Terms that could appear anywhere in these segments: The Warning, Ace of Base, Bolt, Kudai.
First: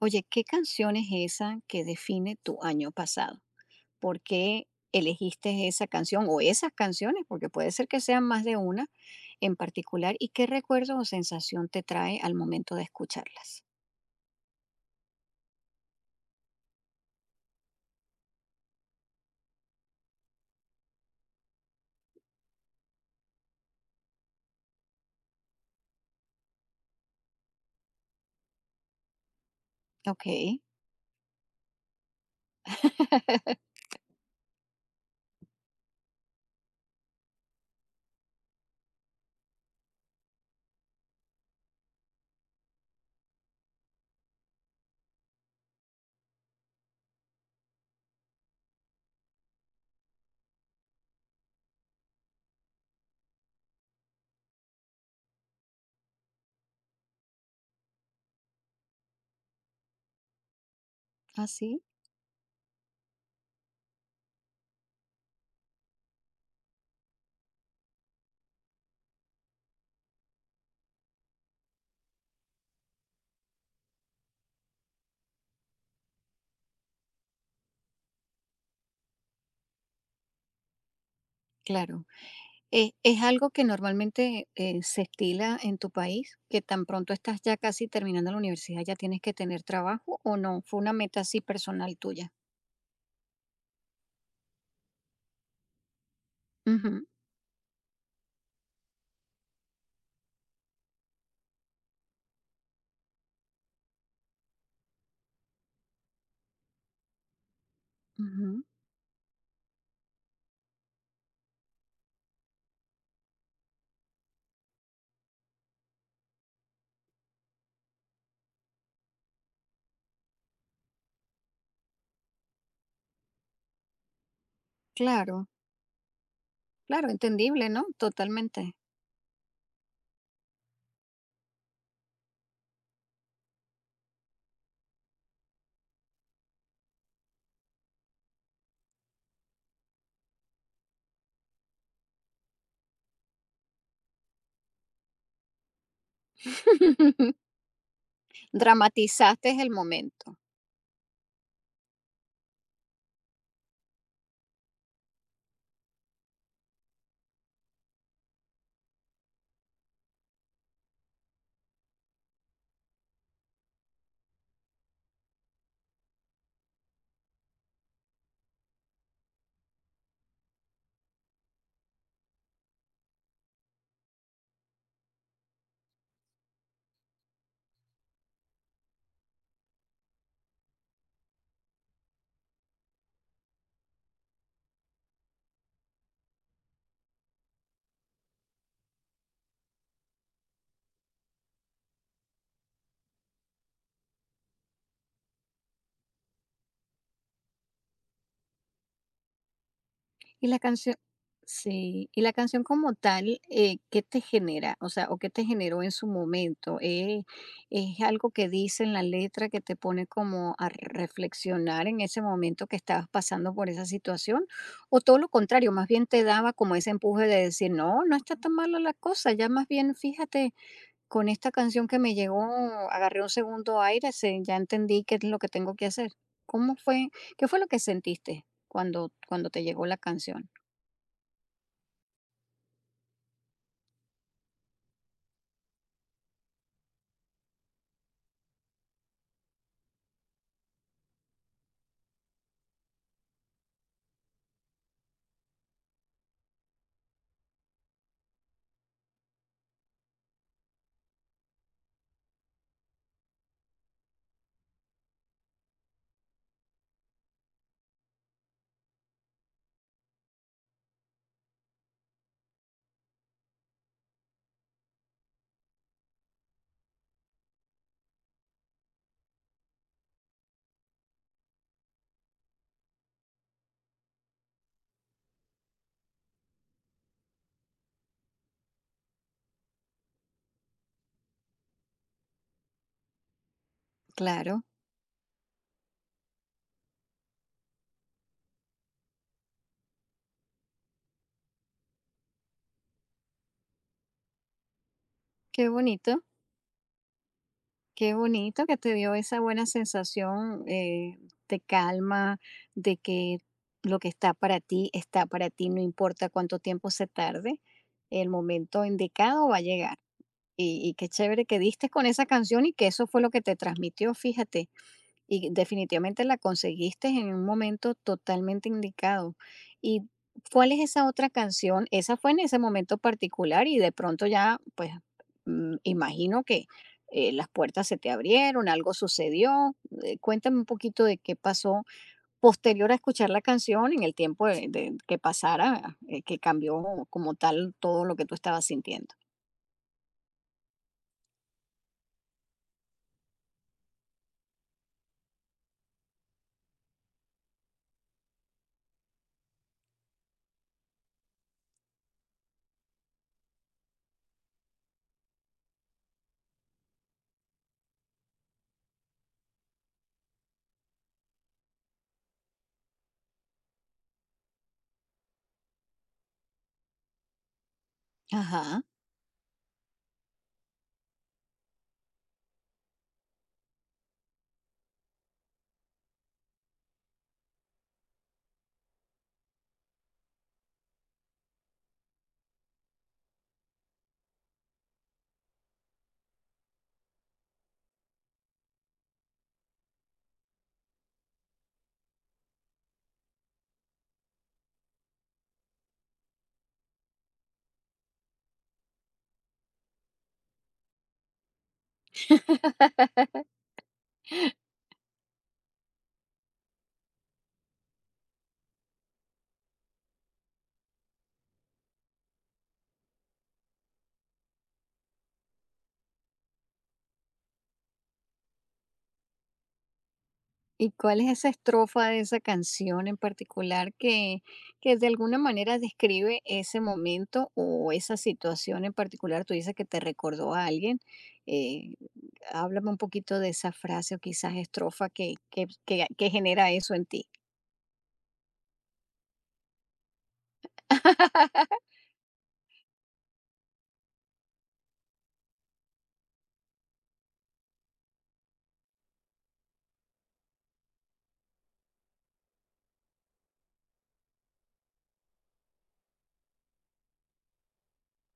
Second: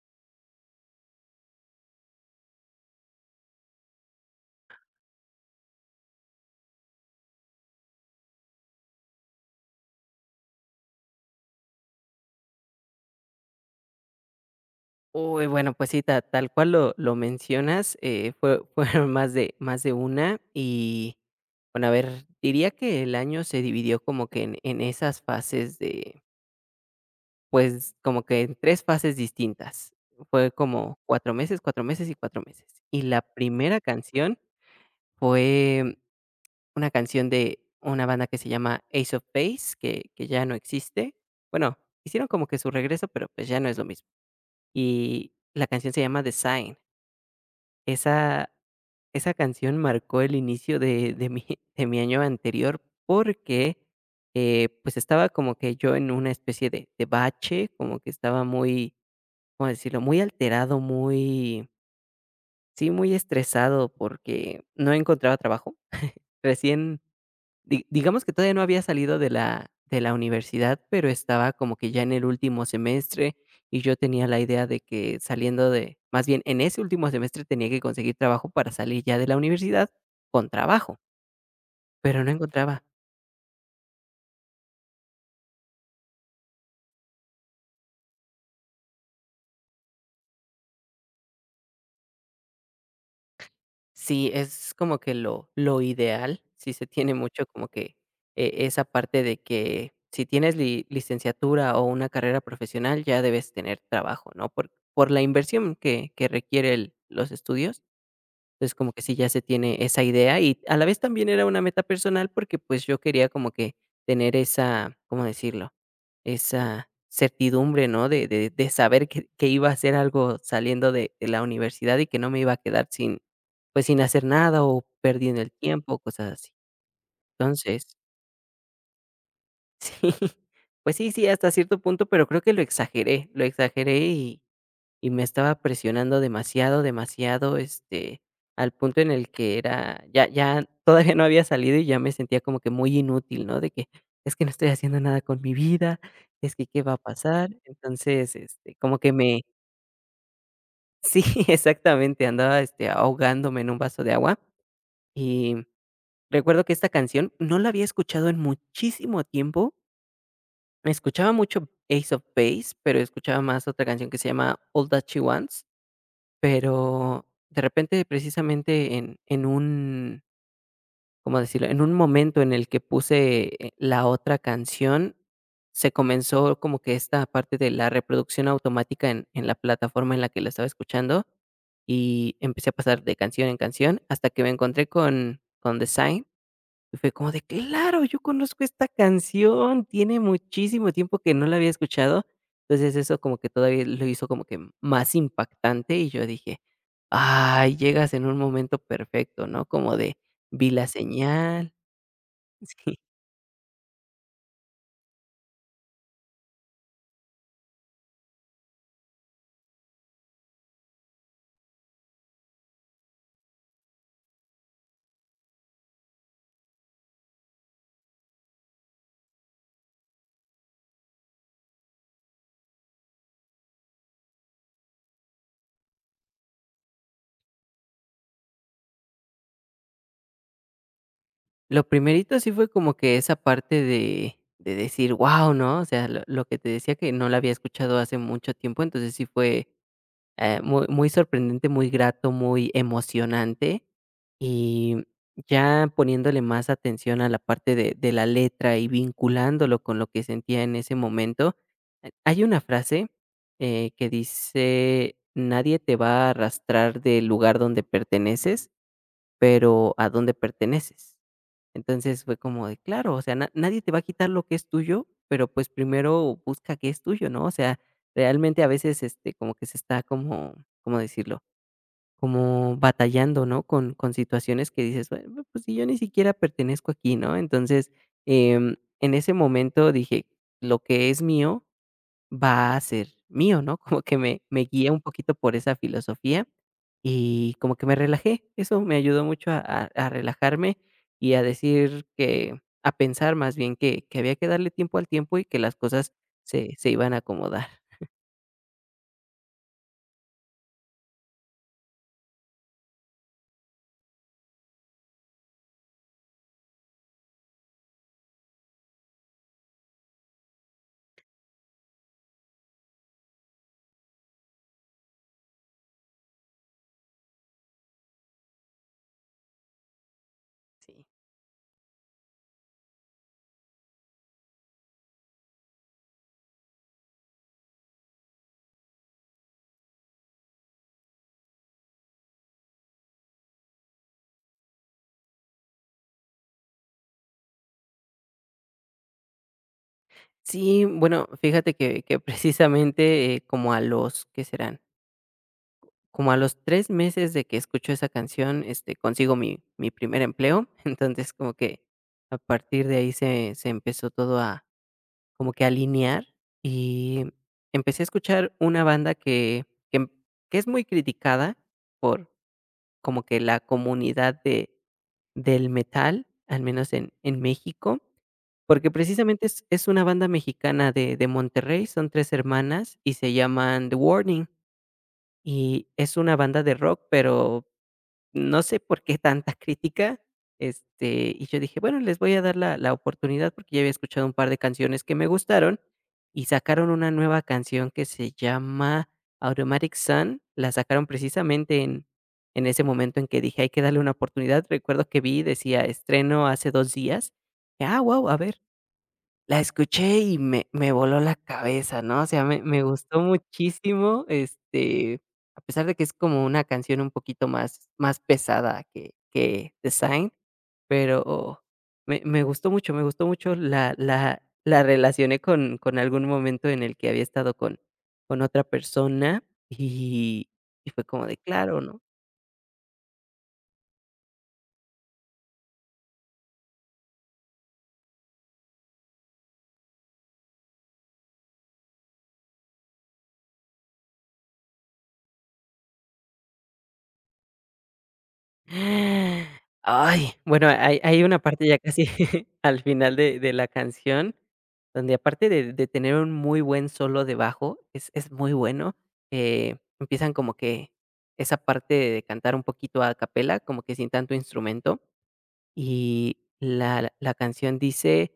Oye, ¿qué canción es esa que define tu año pasado? ¿Por qué elegiste esa canción o esas canciones? Porque puede ser que sean más de una en particular. ¿Y qué recuerdo o sensación te trae al momento de escucharlas? Uy, bueno, pues sí, ta tal cual lo mencionas, fue fueron más de una y, bueno, a ver, diría que el año se dividió como que en esas fases de, pues, como que en 3 fases distintas. Ok. Fue como 4 meses, 4 meses. Y la primera canción fue una canción de una banda que se llama Ace of Base, que ya no existe. Bueno, hicieron como que su regreso, pero, pues, ya no es lo mismo. Y la canción se llama Design. Esa esa canción marcó el inicio de mi de mi año anterior porque, pues, estaba como que yo en una especie de bache, como que estaba muy, ¿cómo decirlo? Muy alterado, Ah, muy, sí, sí, muy estresado porque no encontraba trabajo. Recién Di Digamos que todavía no había salido de la universidad, pero estaba como que ya en el último semestre, y yo tenía la idea de que saliendo de, más bien, en ese último semestre tenía que conseguir trabajo para salir ya de la universidad con trabajo, claro. pero no encontraba. ¿Es algo que normalmente se estila en tu país? ¿Que tan pronto estás ya casi terminando la universidad ya tienes que tener trabajo o no? ¿Fue una meta así personal tuya? Sí, es como que lo ideal, sí se Ujú, tiene mucho como que esa parte de que si tienes li licenciatura o una carrera profesional, ya debes tener trabajo, ¿no? Por la inversión que requiere el los estudios. ujú, Entonces, como que sí, ya se tiene esa idea y a la vez también era una meta personal porque, pues, yo quería como que tener esa, ¿cómo decirlo? Esa certidumbre, ¿no? De saber que iba a hacer algo saliendo de la universidad y que no me iba a quedar sin, pues, sin hacer nada o perdiendo claro. el tiempo, cosas así. Claro, entendible, ¿no? Entonces, Totalmente. sí, pues sí, sí, hasta cierto punto, pero creo que lo exageré y me estaba presionando demasiado, demasiado, al punto en el que era ya todavía no había salido y ya me sentía como que muy inútil, ¿no? De que es que no estoy haciendo nada con mi vida, es que qué va a pasar. Entonces, como que me Dramatizaste el momento. sí, exactamente, andaba, ahogándome en un vaso de agua. Y recuerdo que esta canción no la había escuchado en muchísimo tiempo. Me Escuchaba mucho Ace of Base, pero escuchaba más otra canción que se llama All That She Wants. Pero de repente, precisamente en un, ¿cómo decirlo? En un momento en el que puse, la otra canción, se comenzó como que esta parte de la reproducción automática en la plataforma en la que la estaba escuchando, y empecé a pasar de canción en canción hasta que me encontré con The Sign y fue como de: "Claro, yo conozco esta canción, tiene muchísimo tiempo que no la había escuchado". Entonces, eso como que todavía lo hizo como que más impactante, y yo dije: "Ay, llegas en un momento perfecto", ¿no? Como de, Y la vi la canción señal. sí, y la canción como Sí. tal, ¿qué te genera? O sea, o ¿qué te generó en su momento? ¿Es algo que dice en la letra que te pone como a reflexionar en ese momento que estabas pasando por esa situación? ¿O todo lo contrario, más bien te daba como ese empuje de decir: "No, no está tan mala la cosa, ya más bien fíjate con esta canción que me llegó, agarré un segundo aire, se ya entendí qué es lo que tengo que hacer"? ¿Cómo fue? ¿Qué fue lo que sentiste cuando te llegó la canción? Lo primerito sí fue como que esa parte de decir: wow, ¿no? O sea, lo que te decía que no la había escuchado hace mucho tiempo, entonces sí fue, muy muy sorprendente, muy grato, muy emocionante. Y ya poniéndole más atención a la parte de la letra y vinculándolo con lo que sentía en ese momento, hay una frase, que dice: "Nadie te va a arrastrar del lugar donde perteneces, pero a dónde perteneces". Entonces, fue como de claro, o sea, na nadie te va a quitar lo que es tuyo, pero, pues, primero busca qué es tuyo, ¿no? O sea, realmente a veces, como que se está como, ¿cómo decirlo? Como batallando, ¿no? Con situaciones que dices: "Bueno, no, pues si yo ni siquiera pertenezco aquí", ¿no? Entonces, em, en ese momento dije: "Lo que es mío va a ser mío", ¿no? Como que me Claro, me guía un poquito por esa filosofía y como que me relajé. Eso me ayudó mucho a relajarme y a decir que, a pensar más bien que había que darle tiempo al tiempo y que qué las cosas bonito, se iban a acomodar. qué bonito que te dio esa buena sensación, de calma, de que lo que está para ti, no importa cuánto tiempo se tarde, el momento indicado va a llegar. Y qué chévere que diste con esa canción y que eso fue lo que te transmitió, fíjate. Y definitivamente la conseguiste en un momento totalmente indicado. ¿Y cuál es Sí. esa otra canción? Esa fue en ese momento particular y de pronto ya, pues, mm, imagino que las puertas se te abrieron, algo sucedió. Cuéntame un poquito de qué pasó posterior a escuchar la canción, en el tiempo que pasara, que cambió como tal todo lo que tú estabas sintiendo. Sí, bueno, fíjate que precisamente, como a los, ¿qué serán? Como a los 3 meses de que escucho esa canción, consigo mi primer empleo. Entonces, como que a partir de ahí se empezó todo a como que alinear, y empecé a escuchar una banda que que em- que es muy criticada por como que la comunidad de del metal, al menos en México. Ajá. Porque precisamente es una banda mexicana de Monterrey, son 3 hermanas y se llaman The Warning, y es una banda de rock, pero no sé por qué tanta crítica, y yo dije: "Bueno, les voy a dar la oportunidad", porque ya había escuchado un par de canciones que me gustaron, y sacaron una nueva canción que se llama Automatic Sun, la sacaron precisamente en ese momento en que dije: "Hay que darle una oportunidad". Recuerdo que vi, decía: "Estreno hace 2 días". "Ah, wow, a ver". La escuché y me voló la cabeza, ¿no? O sea, me gustó muchísimo, a pesar de que es como una canción un poquito más más pesada que The Sign, pero me gustó mucho, me gustó mucho, la la relacioné con algún momento en el que había estado con otra persona y y ¿Y fue cuál como es de esa claro, ¿no? estrofa de esa canción en particular que de alguna manera describe ese momento o esa situación en particular? Tú dices que te recordó a alguien. Eh, háblame un poquito de esa frase o quizás estrofa que, que genera eso en ti. Ay, bueno, hay una parte ya casi al final de la canción, donde aparte de tener un muy buen solo de bajo, es muy bueno, empiezan como que esa parte de cantar un poquito a capela, como que sin tanto instrumento, y la canción dice:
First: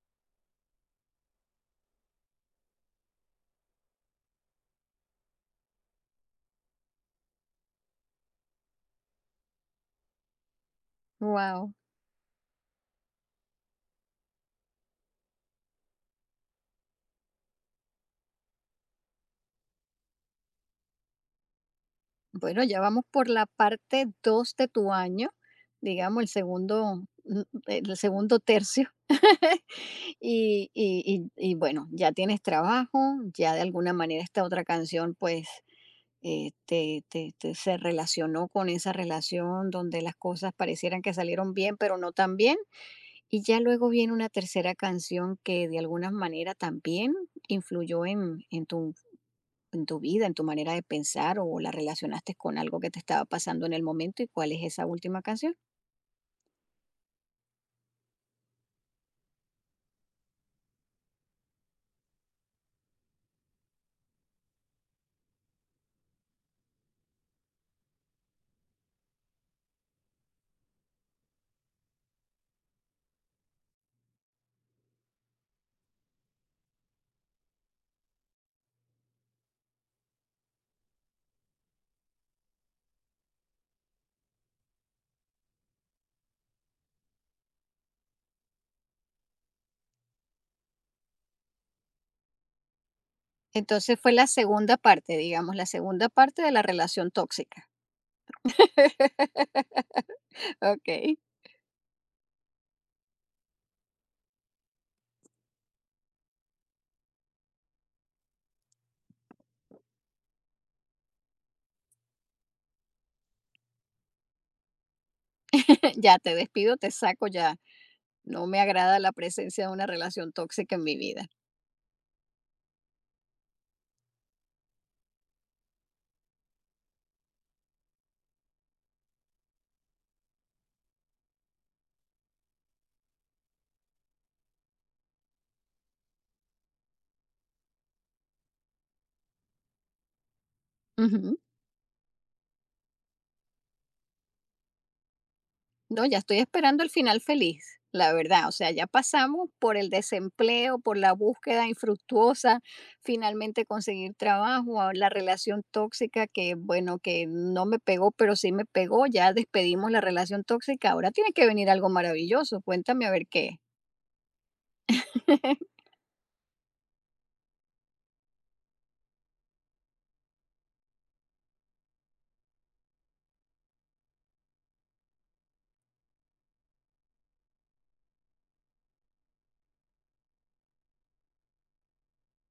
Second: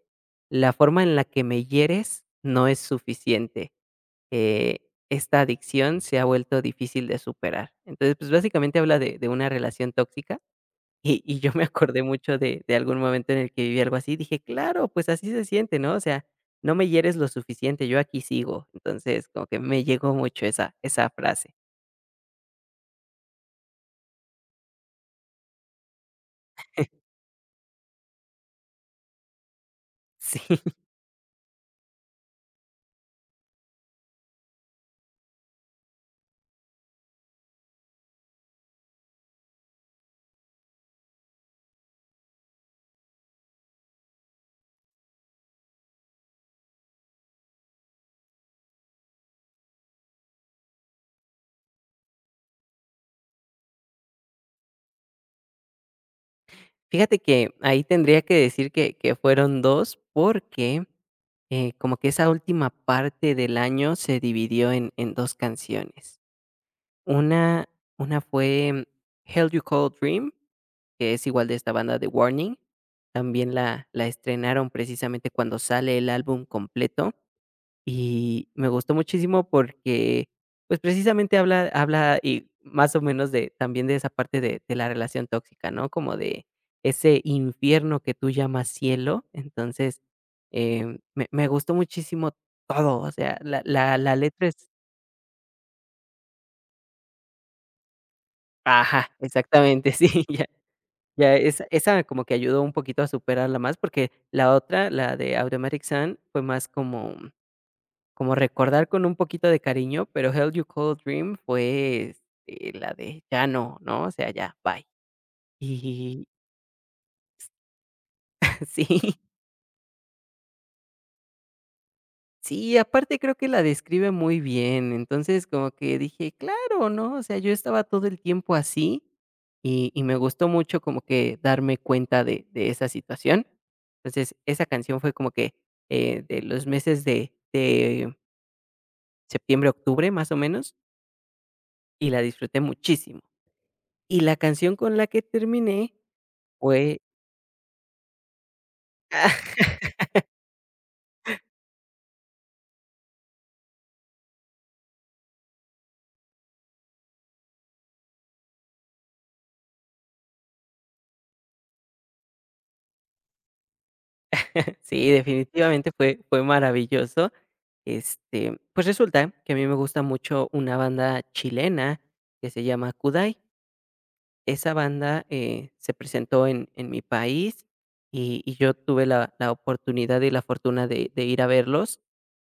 "La forma en la que me hieres no es suficiente, eh, esta adicción se ha vuelto difícil de superar". Entonces, pues, básicamente habla de una relación tóxica. Y yo me Wow. acordé mucho de algún momento en el que viví algo así, dije: "Claro, pues así se siente", ¿no? O sea, no me hieres lo suficiente, yo aquí sigo. Entonces, como que me llegó mucho esa frase. Bueno, ya vamos por la parte 2 de tu año, digamos, el segundo, mm, el segundo tercio. Sí, Y, y- y bueno, ya tienes trabajo, ya de alguna manera esta otra canción pues se relacionó con esa relación donde las cosas parecieran que salieron bien, pero no tan bien. Y ya luego viene una tercera canción que de alguna manera también influyó en tu vida, en tu manera de pensar o la relacionaste con algo que te estaba pasando en el momento y cuál es esa última canción. fíjate que ahí tendría que decir que fueron 2 porque, como que esa última parte del año se dividió en 2 canciones. Una una fue Hell You Call Dream, que es igual de esta banda de Warning. También la estrenaron precisamente cuando sale el álbum completo, y me gustó muchísimo porque, pues, precisamente habla, habla, y más o menos de también de esa parte de la relación tóxica, ¿no? Como de ese infierno que tú llamas cielo. Entonces, me gustó muchísimo todo, o sea, la la Entonces fue la la letra es... segunda parte, digamos, la segunda parte de la relación tóxica. Ajá, exactamente, sí. Ok. Ya esa como que ayudó un poquito a superarla más, porque la otra, la de Automatic Sun, fue más como como recordar con un poquito de cariño, pero Hell You Call Dream fue, la de ya no, ¿no? O sea, ya, bye. Ya Y te despido, te saco ya. No me agrada la sí. presencia de una relación tóxica en mi vida. Sí, aparte creo que la describe muy bien. Entonces, como que dije, claro, ¿no? O sea, yo estaba todo el tiempo así y me gustó mucho como que darme cuenta de esa situación. Entonces, esa canción fue como que, de los meses de septiembre, octubre, más o menos, Ujú. y la disfruté muchísimo. Y la canción con la que terminé No, ya estoy esperando el fue... final feliz, la verdad. O sea, ya pasamos por el desempleo, por la búsqueda infructuosa, finalmente conseguir trabajo, a la relación tóxica que, bueno, que no me pegó, pero sí me pegó. Ya despedimos la relación tóxica. Ahora tiene que venir algo maravilloso. Cuéntame a ver qué. Sí, definitivamente fue maravilloso. Pues resulta que a mí me gusta mucho una banda chilena que se llama Kudai. Esa banda, se presentó en mi país y yo tuve la oportunidad y la fortuna de ir a verlos.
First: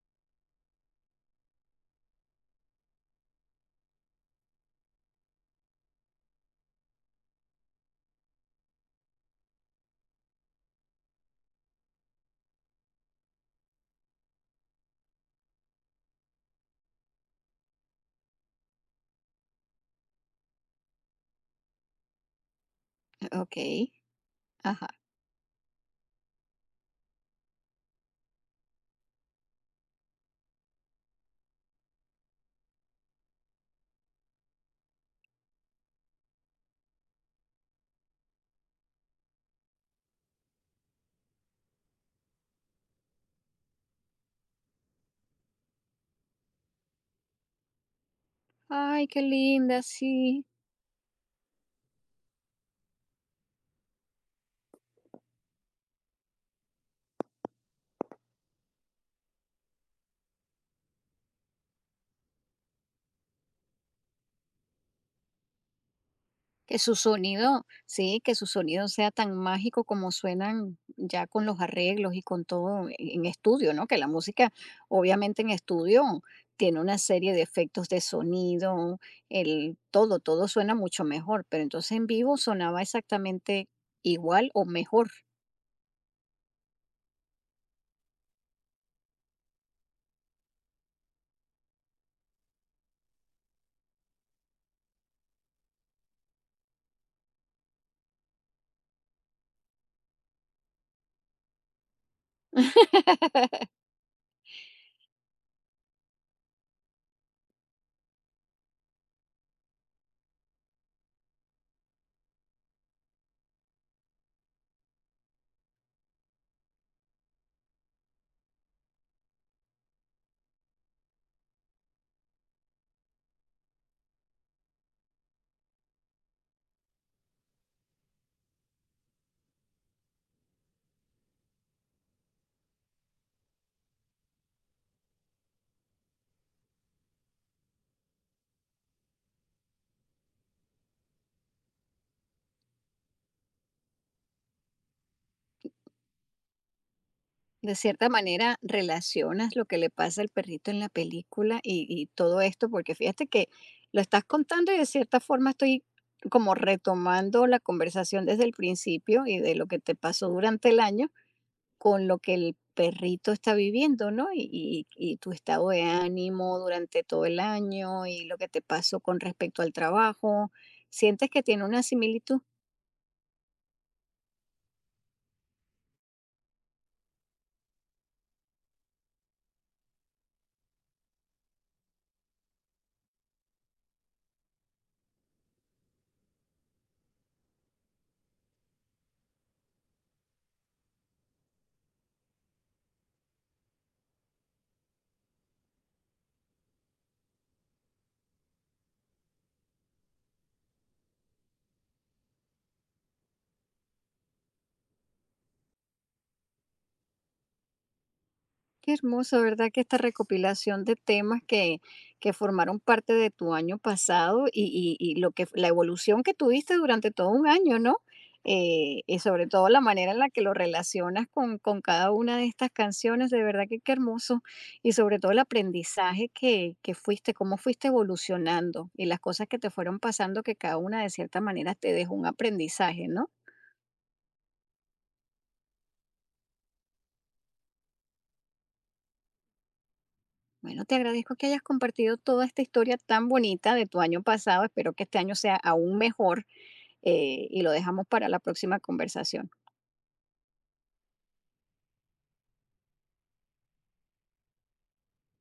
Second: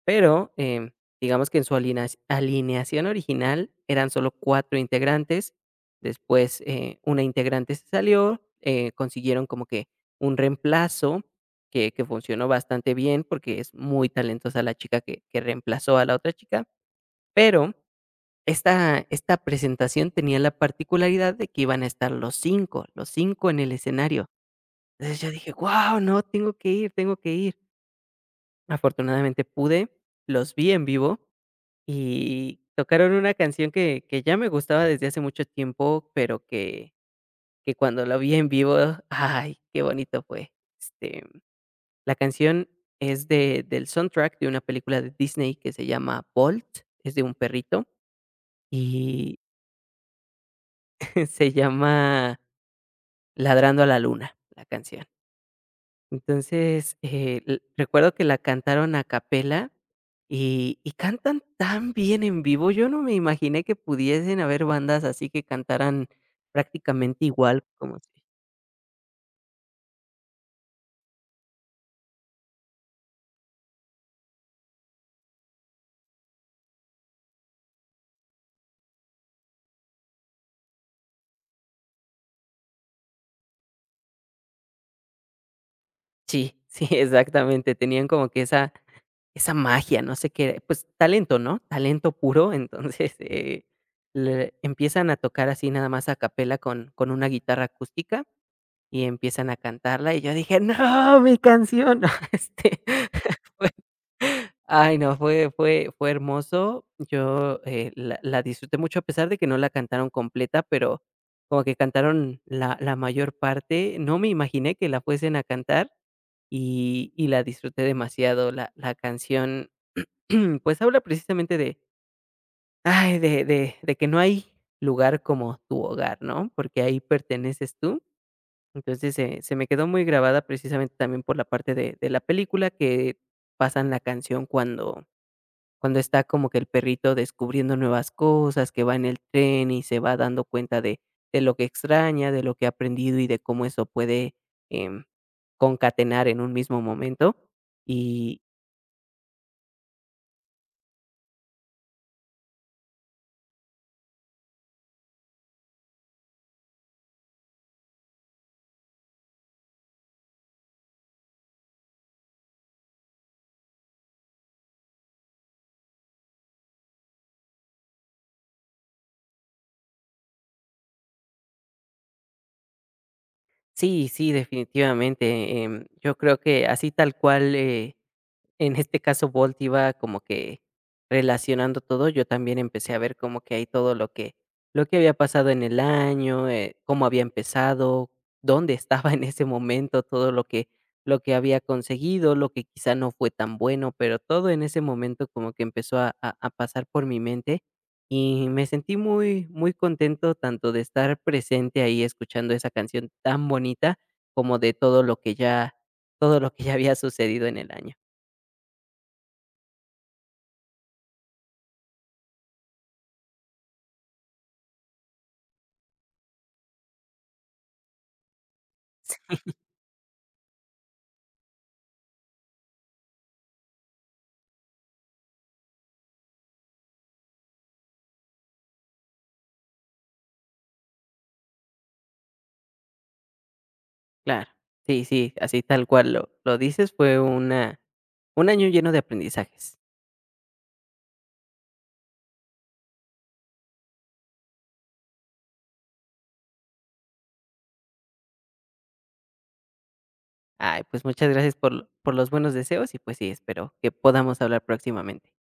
Pero, digamos que en su alineación original eran solo 4 integrantes, después, una integrante se salió, consiguieron como que un reemplazo que funcionó bastante bien, porque es muy talentosa la chica que reemplazó a la otra chica, pero esta presentación tenía la particularidad de que iban a estar los cinco Ok, en el escenario. ajá. Entonces yo dije: "Guau, no, tengo que ir, tengo que ir". Afortunadamente pude, los vi en vivo y tocaron una canción que ya me gustaba desde hace mucho tiempo, pero que cuando la vi en vivo, ay, qué bonito fue. Este, la canción es de del soundtrack de una película de Disney que se llama Bolt, es de un perrito, Ay, qué y linda, sí. se llama Ladrando a la luna, la canción. Entonces, l recuerdo que la cantaron a capela y cantan tan bien en vivo. Yo no me imaginé que pudiesen haber bandas así que cantaran Que su prácticamente igual sonido, como sí, si... que su sonido sea tan mágico como suenan ya con los arreglos y con todo en estudio, ¿no? Que la música, obviamente en estudio, tiene una serie de efectos de sonido, el todo, todo suena mucho mejor, pero entonces en vivo sonaba exactamente igual o mejor. Sí, sí, exactamente. Tenían como que esa magia, no sé qué, pues, talento, ¿no? Talento puro. Entonces, le empiezan a tocar así nada más a capela con una guitarra acústica y empiezan a cantarla, y yo dije: "No, mi canción", este, ay, no, fue hermoso. Yo, la disfruté mucho, a pesar de que no la cantaron completa, pero como que cantaron la mayor parte. No me imaginé que la fuesen a cantar y la disfruté demasiado. La canción, pues, habla precisamente de, ay, de que no hay lugar como tu hogar, ¿no? Porque ahí perteneces tú. Entonces, se me quedó muy grabada precisamente también por la parte de la película que pasan la canción cuando está como que el perrito descubriendo nuevas cosas, que va en el tren y se va dando cuenta de lo que extraña, de lo que ha aprendido y de cómo eso puede, em, concatenar en un mismo momento. De cierta Y manera, relacionas lo que le pasa al perrito en la película y todo esto, porque fíjate que lo estás contando y de cierta forma estoy como retomando la conversación desde el principio y de lo que te pasó durante el año con lo que el perrito está viviendo, ¿no? Y tu estado de ánimo durante todo el año y lo que te pasó con respecto al trabajo. ¿Sientes que tiene una similitud? sí, sí, definitivamente, yo creo que así tal cual, en este caso, Bolt iba como que relacionando todo, yo también empecé a ver como que hay todo lo que había pasado en el año, cómo había empezado, dónde estaba en ese momento, todo lo que había conseguido, lo que quizá no fue tan bueno, pero todo en ese momento como que empezó a, a pasar por mi mente y me sentí muy, muy contento tanto de estar presente ahí escuchando esa canción tan bonita como de todo lo que ya, todo lo que ya había sucedido en el año. Qué hermoso, ¿verdad? Que esta recopilación de temas que formaron parte de tu año pasado y lo que la evolución que tuviste durante todo un año, ¿no? Y sobre todo la manera en la que lo relacionas con cada una de estas canciones, de verdad que qué hermoso. Y sobre todo el aprendizaje que fuiste, cómo fuiste evolucionando y las cosas que te fueron pasando, que cada una de cierta manera te dejó un aprendizaje, ¿no? Claro. Sí, sí, así tal cual lo dices, fue una un año lleno de aprendizajes. Bueno, te agradezco que hayas compartido toda esta historia tan bonita de tu año pasado. Espero que este año sea aún mejor, y lo dejamos para la próxima conversación. Ay, pues muchas gracias por por los buenos deseos y, pues sí, espero que podamos hablar próximamente.